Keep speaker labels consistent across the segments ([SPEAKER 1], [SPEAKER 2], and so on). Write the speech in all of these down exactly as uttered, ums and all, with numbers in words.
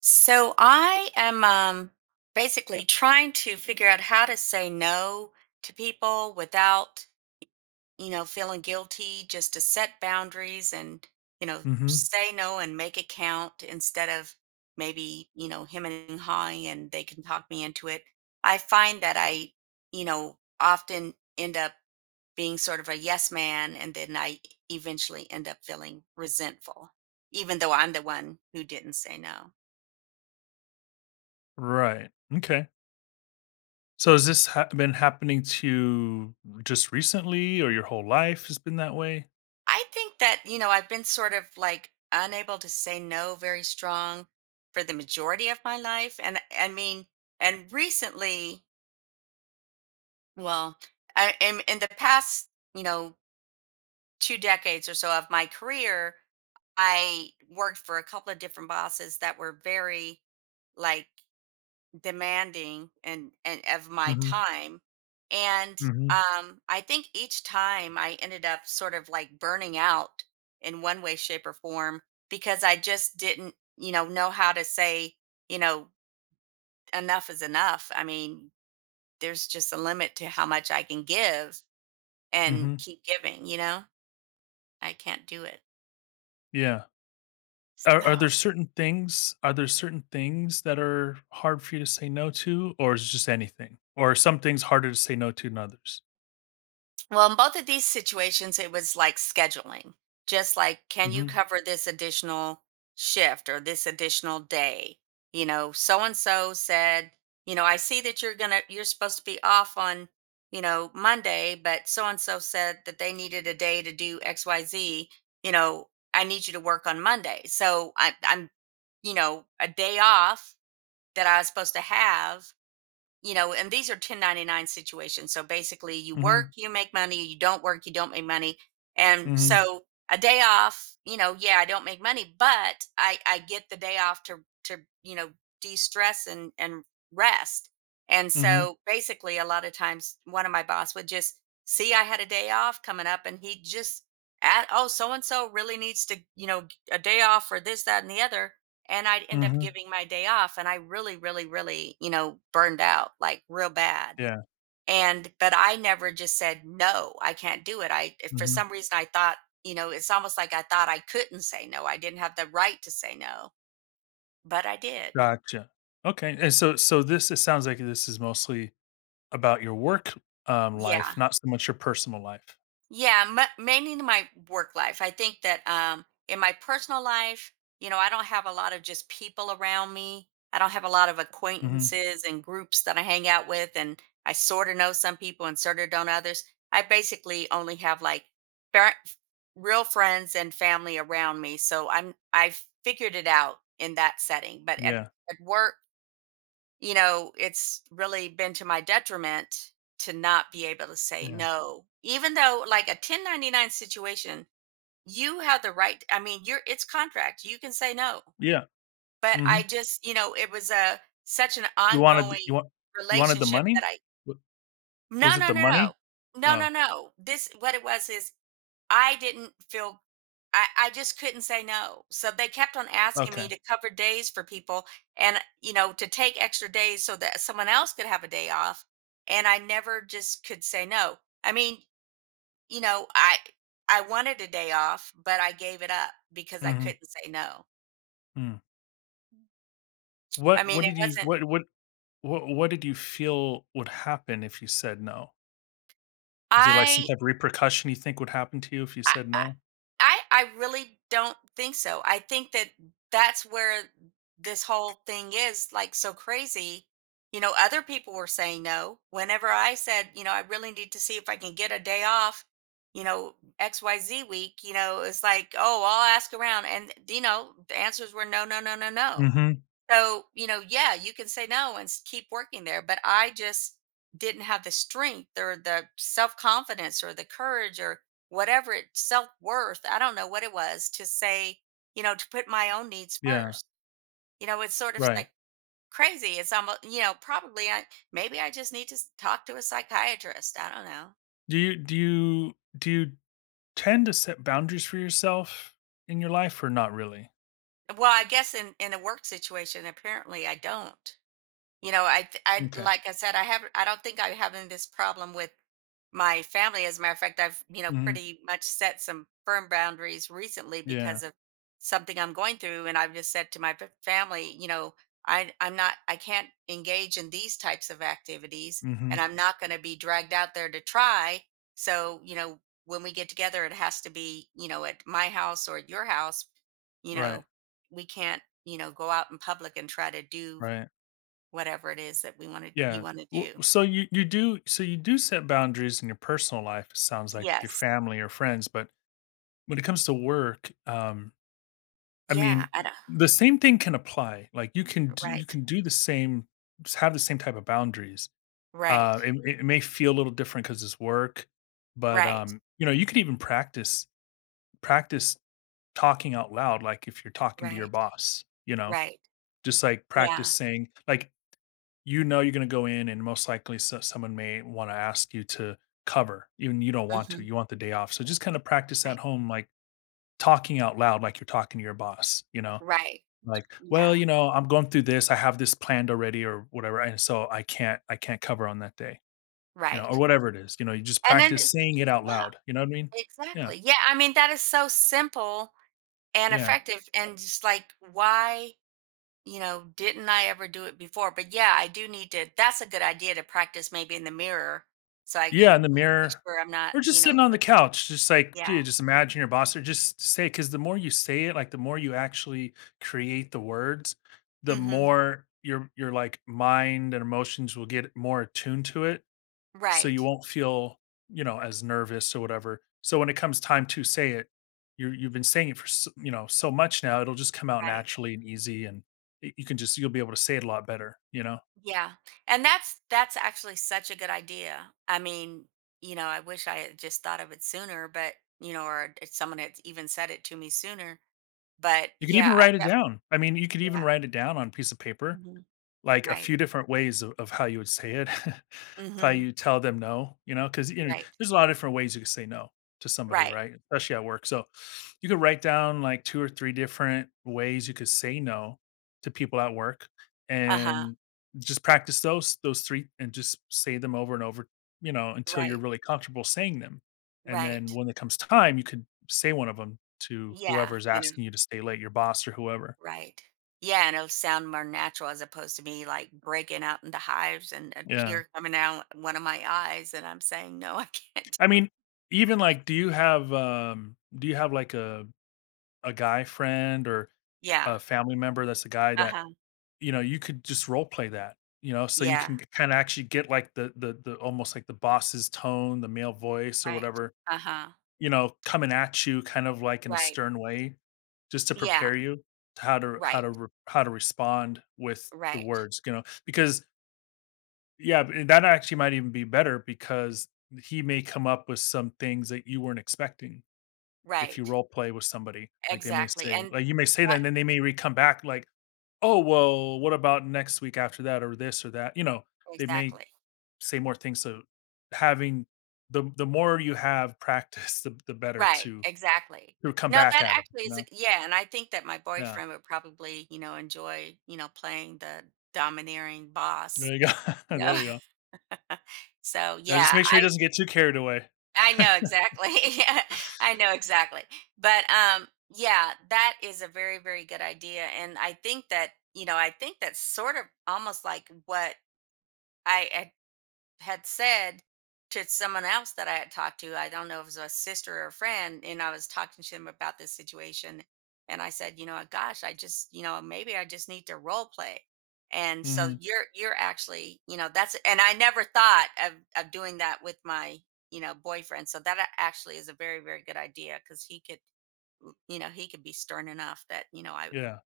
[SPEAKER 1] So I am um, Basically trying to figure out how to say no to people without, you know, feeling guilty, just to set boundaries and, you know,
[SPEAKER 2] hmm
[SPEAKER 1] say no and make it count instead of maybe, you know, him and hawing and they can talk me into it. I find that I, you know, often end up being sort of a yes man and then I eventually end up feeling resentful, even though I'm the one who didn't say no.
[SPEAKER 2] Right. Okay. So has this ha- been happening to you just recently, or your whole life has been that way?
[SPEAKER 1] I think that, you know, I've been sort of like unable to say no very strong for the majority of my life. And I mean, and Recently, well, I, in, in the past, you know, two decades or so of my career, I worked for a couple of different bosses that were very, like, demanding and and of my
[SPEAKER 2] Hmm.
[SPEAKER 1] time and
[SPEAKER 2] Hmm.
[SPEAKER 1] um I think each time I ended up sort of like burning out in one way, shape, or form because I just didn't, you know know how to say, you know, enough is enough. I mean, there's just a limit to how much I can give and
[SPEAKER 2] Hmm.
[SPEAKER 1] keep giving, you know. I can't do it.
[SPEAKER 2] Yeah. Are, are
[SPEAKER 1] So,
[SPEAKER 2] there certain things? Are there certain things that are hard for you to say no to, or is it just anything? Or are some things harder to say no to than others?
[SPEAKER 1] well, in both of these situations, it was like scheduling. Just like, can you
[SPEAKER 2] Hmm.
[SPEAKER 1] cover this additional shift or this additional day? You know, so and so said, you know, I see that you're gonna you're supposed to be off on, you know, Monday, but so and so said that they needed a day to do X Y Z, you know, I need you to work on Monday. So I I'm, you know, a day off that I was supposed to have, you know, and these are ten ninety-nine situations. So basically, you work,
[SPEAKER 2] Hmm.
[SPEAKER 1] you make money, you don't work, you don't make money. And
[SPEAKER 2] Hmm.
[SPEAKER 1] so a day off, you know, yeah, I don't make money, but I I get the day off to to, you know, de-stress and and rest. And
[SPEAKER 2] Hmm.
[SPEAKER 1] so basically a lot of times one of my boss would just see I had a day off coming up and he would just at, oh, so and so really needs to, you know, a day off for this, that, and the other, and I'd end up
[SPEAKER 2] Hmm.
[SPEAKER 1] giving my day off and I really, really, really, you know, burned out like real bad.
[SPEAKER 2] Yeah.
[SPEAKER 1] And but I never just said no, I can't do it. I, if for
[SPEAKER 2] Hmm.
[SPEAKER 1] some reason I thought, you know, it's almost like I thought I couldn't say no. I didn't have the right to say no, but I did.
[SPEAKER 2] Gotcha. Okay. And so, so this it sounds like this is mostly about your work um,
[SPEAKER 1] Yeah.
[SPEAKER 2] life, not so much your personal life.
[SPEAKER 1] Yeah, m- mainly in my work life. I think that um, in my personal life, you know, I don't have a lot of just people around me. I don't have a lot of
[SPEAKER 2] Mhm.
[SPEAKER 1] acquaintances and groups that I hang out with, and I sort of know some people and sort of don't others. I basically only have like fair- real friends and family around me. So I'm I've figured it out in that setting. But at,
[SPEAKER 2] Yeah,
[SPEAKER 1] at work, you know, it's really been to my detriment to not be able to say
[SPEAKER 2] yeah,
[SPEAKER 1] no. Even though like a ten ninety-nine situation, you have the right, I mean, you're, it's contract. You can say no.
[SPEAKER 2] yeah,
[SPEAKER 1] But I
[SPEAKER 2] mhm.
[SPEAKER 1] just, you know, it was a such an
[SPEAKER 2] You wanted th- you
[SPEAKER 1] ongoing
[SPEAKER 2] want you wanted the
[SPEAKER 1] relationship that
[SPEAKER 2] money?
[SPEAKER 1] I,
[SPEAKER 2] Wa Was
[SPEAKER 1] no,
[SPEAKER 2] it
[SPEAKER 1] no,
[SPEAKER 2] the
[SPEAKER 1] no, no.
[SPEAKER 2] money?
[SPEAKER 1] No,
[SPEAKER 2] Oh,
[SPEAKER 1] no, no. This what it was is I didn't feel, I I just couldn't say no. So they kept on asking
[SPEAKER 2] okay.
[SPEAKER 1] me to cover days for people and, you know, to take extra days so that someone else could have a day off, and I never just could say no. I mean, you know, I I wanted a day off, but I gave it up because I
[SPEAKER 2] Mhm,
[SPEAKER 1] couldn't say no.
[SPEAKER 2] mm.
[SPEAKER 1] I
[SPEAKER 2] What
[SPEAKER 1] mean,
[SPEAKER 2] what
[SPEAKER 1] it
[SPEAKER 2] did you
[SPEAKER 1] wasn't,
[SPEAKER 2] what what what what did you feel would happen if you said no? Is there, like, some
[SPEAKER 1] I
[SPEAKER 2] type of repercussion you think would happen to you if you
[SPEAKER 1] I
[SPEAKER 2] said no?
[SPEAKER 1] I I really don't think so. I think that that's where this whole thing is like so crazy. You know, other people were saying no. Whenever I said, you know, I really need to see if I can get a day off, you know, X Y Z week, you know, it's like, oh, I'll ask around. And, you know, the answers were no, no, no, no, no.
[SPEAKER 2] Mhm.
[SPEAKER 1] So, you know, yeah, you can say no and s- keep working there. But I just didn't have the strength or the self confidence or the courage or whatever, it self worth. I don't know what it was to say, you know, to put my own needs
[SPEAKER 2] Yeah,
[SPEAKER 1] first. You know, it's sort of
[SPEAKER 2] right.
[SPEAKER 1] like crazy. It's almost, you know, probably I, maybe I just need to s- talk to a psychiatrist. I don't know.
[SPEAKER 2] Do you do you do you tend to set boundaries for yourself in your life or not really?
[SPEAKER 1] Well, I guess in in a work situation, apparently I don't. You know, I th- I,
[SPEAKER 2] Okay.
[SPEAKER 1] like I said, I have, I don't think I'm having this problem with my family. As a matter of fact, I've, you know,
[SPEAKER 2] Mhm.
[SPEAKER 1] pretty much set some firm boundaries recently
[SPEAKER 2] Yeah.
[SPEAKER 1] because of something I'm going through, and I've just said to my fa- family, you know, I I'm not, I can't engage in these types of activities, and
[SPEAKER 2] Mhm.
[SPEAKER 1] I'm not going to be dragged out there to try. So you know, when we get together, it has to be, you know, at my house or at your house. You
[SPEAKER 2] Right,
[SPEAKER 1] know, we can't, you know, go out in public and try to do
[SPEAKER 2] right.
[SPEAKER 1] whatever it is that we wanna you
[SPEAKER 2] Yeah.
[SPEAKER 1] wanna
[SPEAKER 2] W
[SPEAKER 1] do.
[SPEAKER 2] so you you do so you do set boundaries in your personal life, it sounds like, with your
[SPEAKER 1] Yes.
[SPEAKER 2] family or friends, but when it comes to work, um, I
[SPEAKER 1] Yeah,
[SPEAKER 2] mean,
[SPEAKER 1] I don't.
[SPEAKER 2] the same thing can apply. Like, you can d you
[SPEAKER 1] Right,
[SPEAKER 2] can do the same, just have the same type of boundaries.
[SPEAKER 1] right,
[SPEAKER 2] Uh, it it may feel a little different because it's work, but,
[SPEAKER 1] right,
[SPEAKER 2] um, you know, you could even practice practice talking out loud, like, if you're talking to your
[SPEAKER 1] right,
[SPEAKER 2] boss, you know?
[SPEAKER 1] right.
[SPEAKER 2] Just, like, practice
[SPEAKER 1] Yeah.
[SPEAKER 2] saying like, you know, you're going to go in and most likely so- someone may want to ask you to cover even you don't want to,
[SPEAKER 1] Mhm.
[SPEAKER 2] you want the day off, so just kind of practice at
[SPEAKER 1] Right.
[SPEAKER 2] home, like talking out loud like you're talking to your boss, you know,
[SPEAKER 1] Right.
[SPEAKER 2] like,
[SPEAKER 1] Yeah,
[SPEAKER 2] well, you know, I'm going through this, I have this planned already or whatever, and so i can't i can't cover on that day, you know, or
[SPEAKER 1] right.
[SPEAKER 2] whatever it is, you know, you just
[SPEAKER 1] And then
[SPEAKER 2] practice
[SPEAKER 1] it's,
[SPEAKER 2] saying it out
[SPEAKER 1] yeah,
[SPEAKER 2] loud, you know what I mean? Yeah,
[SPEAKER 1] exactly. Yeah, I mean, that is so simple and
[SPEAKER 2] yeah.
[SPEAKER 1] effective and just like, why, you know, didn't I ever do it before? But yeah, I do need to, that's a good idea to practice maybe in the mirror so I
[SPEAKER 2] Yeah, in
[SPEAKER 1] can
[SPEAKER 2] the
[SPEAKER 1] make
[SPEAKER 2] mirror
[SPEAKER 1] sure I'm not,
[SPEAKER 2] or
[SPEAKER 1] you
[SPEAKER 2] just
[SPEAKER 1] know,
[SPEAKER 2] sitting on the
[SPEAKER 1] look-
[SPEAKER 2] couch, just like,
[SPEAKER 1] yeah.
[SPEAKER 2] dude, just imagine your boss or just say, because the more you say it, like, the more you actually create the words, the
[SPEAKER 1] Mhm.
[SPEAKER 2] more your your, like, mind and emotions will get more attuned to it, so
[SPEAKER 1] Right,
[SPEAKER 2] you won't feel, you know, as nervous or whatever. So when it comes time to say it, you you've been saying it for s you know, so much now, it'll just come out
[SPEAKER 1] right.
[SPEAKER 2] naturally and easy, and y you can just you'll be able to say it a lot better, you know?
[SPEAKER 1] Yeah. And that's that's actually such a good idea. I mean, you know, I wish I had just thought of it sooner, but you know, or if someone had even said it to me sooner. But
[SPEAKER 2] You could
[SPEAKER 1] yeah,
[SPEAKER 2] even
[SPEAKER 1] I
[SPEAKER 2] write it
[SPEAKER 1] definitely,
[SPEAKER 2] down. I mean, you could even
[SPEAKER 1] yeah.
[SPEAKER 2] write it down on a piece of paper,
[SPEAKER 1] Mhm,
[SPEAKER 2] like, a
[SPEAKER 1] right.
[SPEAKER 2] few different ways of of how you would say it, how
[SPEAKER 1] Hmm.
[SPEAKER 2] you tell them no, you know, because, you know,
[SPEAKER 1] Right.
[SPEAKER 2] there's a lot of different ways you can say no to somebody,
[SPEAKER 1] Right.
[SPEAKER 2] right? Especially at work. So, you could write down, like, two or three different ways you could say no to people at work
[SPEAKER 1] Uh-huh.
[SPEAKER 2] and just practice those those three and just say them over and over, you know, until you're
[SPEAKER 1] Right.
[SPEAKER 2] really comfortable saying them. And then
[SPEAKER 1] Right.
[SPEAKER 2] when it comes time, you could say one of them to
[SPEAKER 1] Yeah.
[SPEAKER 2] whoever's
[SPEAKER 1] And it,
[SPEAKER 2] asking you to stay late, your boss or whoever.
[SPEAKER 1] right. Yeah, and it'll sound more natural as opposed to me like breaking out into hives and a
[SPEAKER 2] Yeah.
[SPEAKER 1] tear coming out one of my eyes and I'm saying, no, I can't.
[SPEAKER 2] I mean, even like, do you have, um, do you have like a a guy friend or
[SPEAKER 1] Yeah.
[SPEAKER 2] a family member that's a guy that,
[SPEAKER 1] Uh-huh.
[SPEAKER 2] you know, you could just role play that, you know, so you
[SPEAKER 1] Yeah.
[SPEAKER 2] can kind of actually get, like, the the the almost like the boss's tone, the male voice or
[SPEAKER 1] Right.
[SPEAKER 2] whatever,
[SPEAKER 1] Uh-huh.
[SPEAKER 2] you know, coming at you kind of like in a
[SPEAKER 1] Right.
[SPEAKER 2] stern way, just to
[SPEAKER 1] Yeah.
[SPEAKER 2] prepare you to how to how
[SPEAKER 1] Right.
[SPEAKER 2] to re- how to respond with the
[SPEAKER 1] Right.
[SPEAKER 2] words, you know, because yeah, b- that actually might even be better because he may come up with some things that you weren't expecting. If you
[SPEAKER 1] Right.
[SPEAKER 2] role play with somebody, like, they may
[SPEAKER 1] Exactly.
[SPEAKER 2] say
[SPEAKER 1] And
[SPEAKER 2] like, you may say that,
[SPEAKER 1] that,
[SPEAKER 2] and then they may re come back like, "Oh, well, what about next week after that or this or that?" You know, they may
[SPEAKER 1] exactly.
[SPEAKER 2] say more things, so having the the more you have practice, the the better
[SPEAKER 1] Right.
[SPEAKER 2] to
[SPEAKER 1] Exactly.
[SPEAKER 2] to come
[SPEAKER 1] Now
[SPEAKER 2] back
[SPEAKER 1] that
[SPEAKER 2] at them.
[SPEAKER 1] actually
[SPEAKER 2] You
[SPEAKER 1] is,
[SPEAKER 2] know?
[SPEAKER 1] yeah, and I think that my
[SPEAKER 2] Yeah.
[SPEAKER 1] boyfriend would probably, you know, enjoy, you know, playing the domineering boss.
[SPEAKER 2] There you go.
[SPEAKER 1] You
[SPEAKER 2] There
[SPEAKER 1] know.
[SPEAKER 2] you go.
[SPEAKER 1] So
[SPEAKER 2] Yeah, just
[SPEAKER 1] yeah,
[SPEAKER 2] make sure he
[SPEAKER 1] I
[SPEAKER 2] doesn't get too carried away.
[SPEAKER 1] I know exactly. Yeah. I know exactly. But um yeah, that is a very, very good idea. And I think that, you know, I think that's sort of almost like what I had said to someone else that I had talked to, I don't know if it was a sister or a friend, and I was talking to them about this situation. And I said, you know, gosh, I just, you know, maybe I just need to role play. And so
[SPEAKER 2] Mhm.
[SPEAKER 1] you're you're actually, you know, that's, and I never thought of of doing that with my, you know, boyfriend. So that a- actually is a very, very good idea because he could, mm, you know, he could be stern enough that, you know, I,
[SPEAKER 2] Yeah.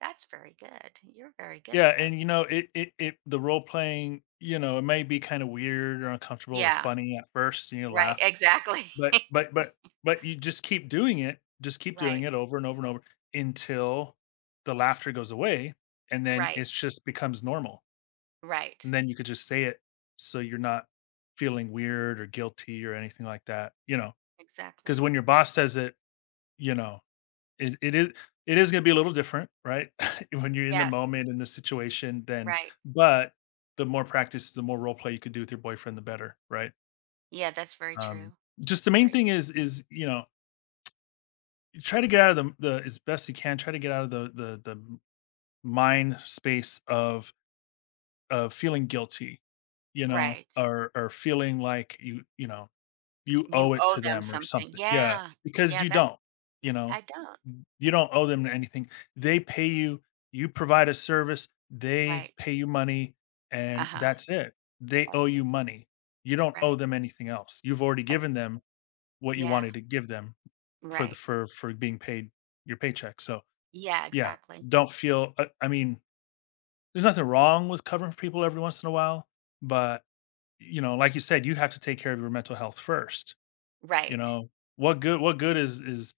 [SPEAKER 1] that's very good. You're very good
[SPEAKER 2] Yeah,
[SPEAKER 1] at it.
[SPEAKER 2] and, you know, it it it the role playing, you know, it may be kinda weird or uncomfortable or
[SPEAKER 1] Yeah.
[SPEAKER 2] funny at first, and you
[SPEAKER 1] Right,
[SPEAKER 2] laugh.
[SPEAKER 1] exactly.
[SPEAKER 2] But but but but you just keep doing it, just keep doing
[SPEAKER 1] Right.
[SPEAKER 2] it over and over and over until the laughter goes away, and then it
[SPEAKER 1] Right.
[SPEAKER 2] just becomes normal,
[SPEAKER 1] Right.
[SPEAKER 2] and
[SPEAKER 1] Exactly.
[SPEAKER 2] then you could just say it so you're not feeling weird or guilty or anything like that, you know. Because
[SPEAKER 1] Exactly.
[SPEAKER 2] when your boss says it, you know, it it is it is gonna be a little different, right? When you're in the
[SPEAKER 1] Yes,
[SPEAKER 2] moment, in the situation, then,
[SPEAKER 1] right.
[SPEAKER 2] but the more practice, the more role play you could do with your boyfriend, the better, right?
[SPEAKER 1] Yeah, that's very
[SPEAKER 2] Um,
[SPEAKER 1] true.
[SPEAKER 2] just the main
[SPEAKER 1] Right.
[SPEAKER 2] thing is is, you know, try to get out of the, the as best you can, try to get out of the the the mind space of of feeling guilty, you know,
[SPEAKER 1] Right.
[SPEAKER 2] or or feeling like you you know you
[SPEAKER 1] You
[SPEAKER 2] owe it
[SPEAKER 1] owe
[SPEAKER 2] to
[SPEAKER 1] them
[SPEAKER 2] them or
[SPEAKER 1] something.
[SPEAKER 2] something, yeah,
[SPEAKER 1] Yeah.
[SPEAKER 2] because
[SPEAKER 1] Yeah,
[SPEAKER 2] you
[SPEAKER 1] that's,
[SPEAKER 2] don't, you know,
[SPEAKER 1] I don't.
[SPEAKER 2] you don't owe them anything. They pay you. You provide a service. They
[SPEAKER 1] Right.
[SPEAKER 2] pay you money, and
[SPEAKER 1] Uh-huh.
[SPEAKER 2] that's it. They owe
[SPEAKER 1] That's
[SPEAKER 2] you
[SPEAKER 1] it.
[SPEAKER 2] money. You don't owe
[SPEAKER 1] Right.
[SPEAKER 2] them anything else. You've already
[SPEAKER 1] Ex,
[SPEAKER 2] given them what you
[SPEAKER 1] yeah.
[SPEAKER 2] wanted to give them for the
[SPEAKER 1] Right.
[SPEAKER 2] for for being paid, your paycheck. So
[SPEAKER 1] Yeah,
[SPEAKER 2] yeah,
[SPEAKER 1] exactly.
[SPEAKER 2] don't feel, I I mean, there's nothing wrong with covering for people every once in a while, but, you know, like you said, you have to take care of your mental health first, you
[SPEAKER 1] Right.
[SPEAKER 2] know? What good what good is is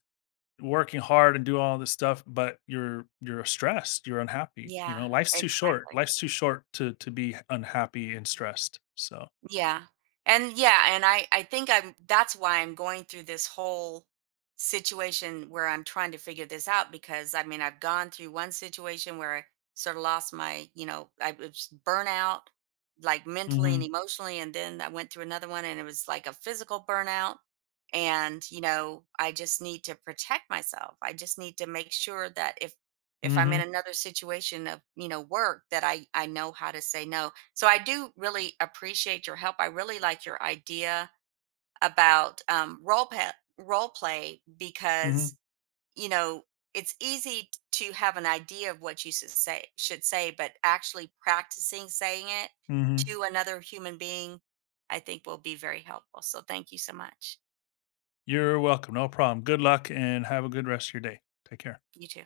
[SPEAKER 2] working hard and do all this stuff, but you're you're stressed, you're unhappy, you
[SPEAKER 1] Yeah,
[SPEAKER 2] know? Life's too short.
[SPEAKER 1] exactly.
[SPEAKER 2] Life's too short to to be unhappy and stressed, so
[SPEAKER 1] Yeah. And yeah, and I I think I'm, that's why I'm going through this whole situation where I'm trying to figure this out because I mean, I've gone through one situation where I sort of lost my, you know, I was burnout like mentally and
[SPEAKER 2] mhm,
[SPEAKER 1] emotionally, and then I went through another one and it was like a physical burnout, and you know, I just need to protect myself. I just need to make sure that if if I'm in
[SPEAKER 2] mhm,
[SPEAKER 1] another situation of, you know, work, that I I know how to say no, so I do really appreciate your help. I really like your idea about um, role play, role play because
[SPEAKER 2] mhm,
[SPEAKER 1] you know it's easy t- to have an idea of what you should say should say, but actually practicing saying it
[SPEAKER 2] mhm.
[SPEAKER 1] to another human being, I think will be very helpful. So thank you so much.
[SPEAKER 2] You're welcome, no problem. Good luck and have a good rest of your day. Take care.
[SPEAKER 1] You too.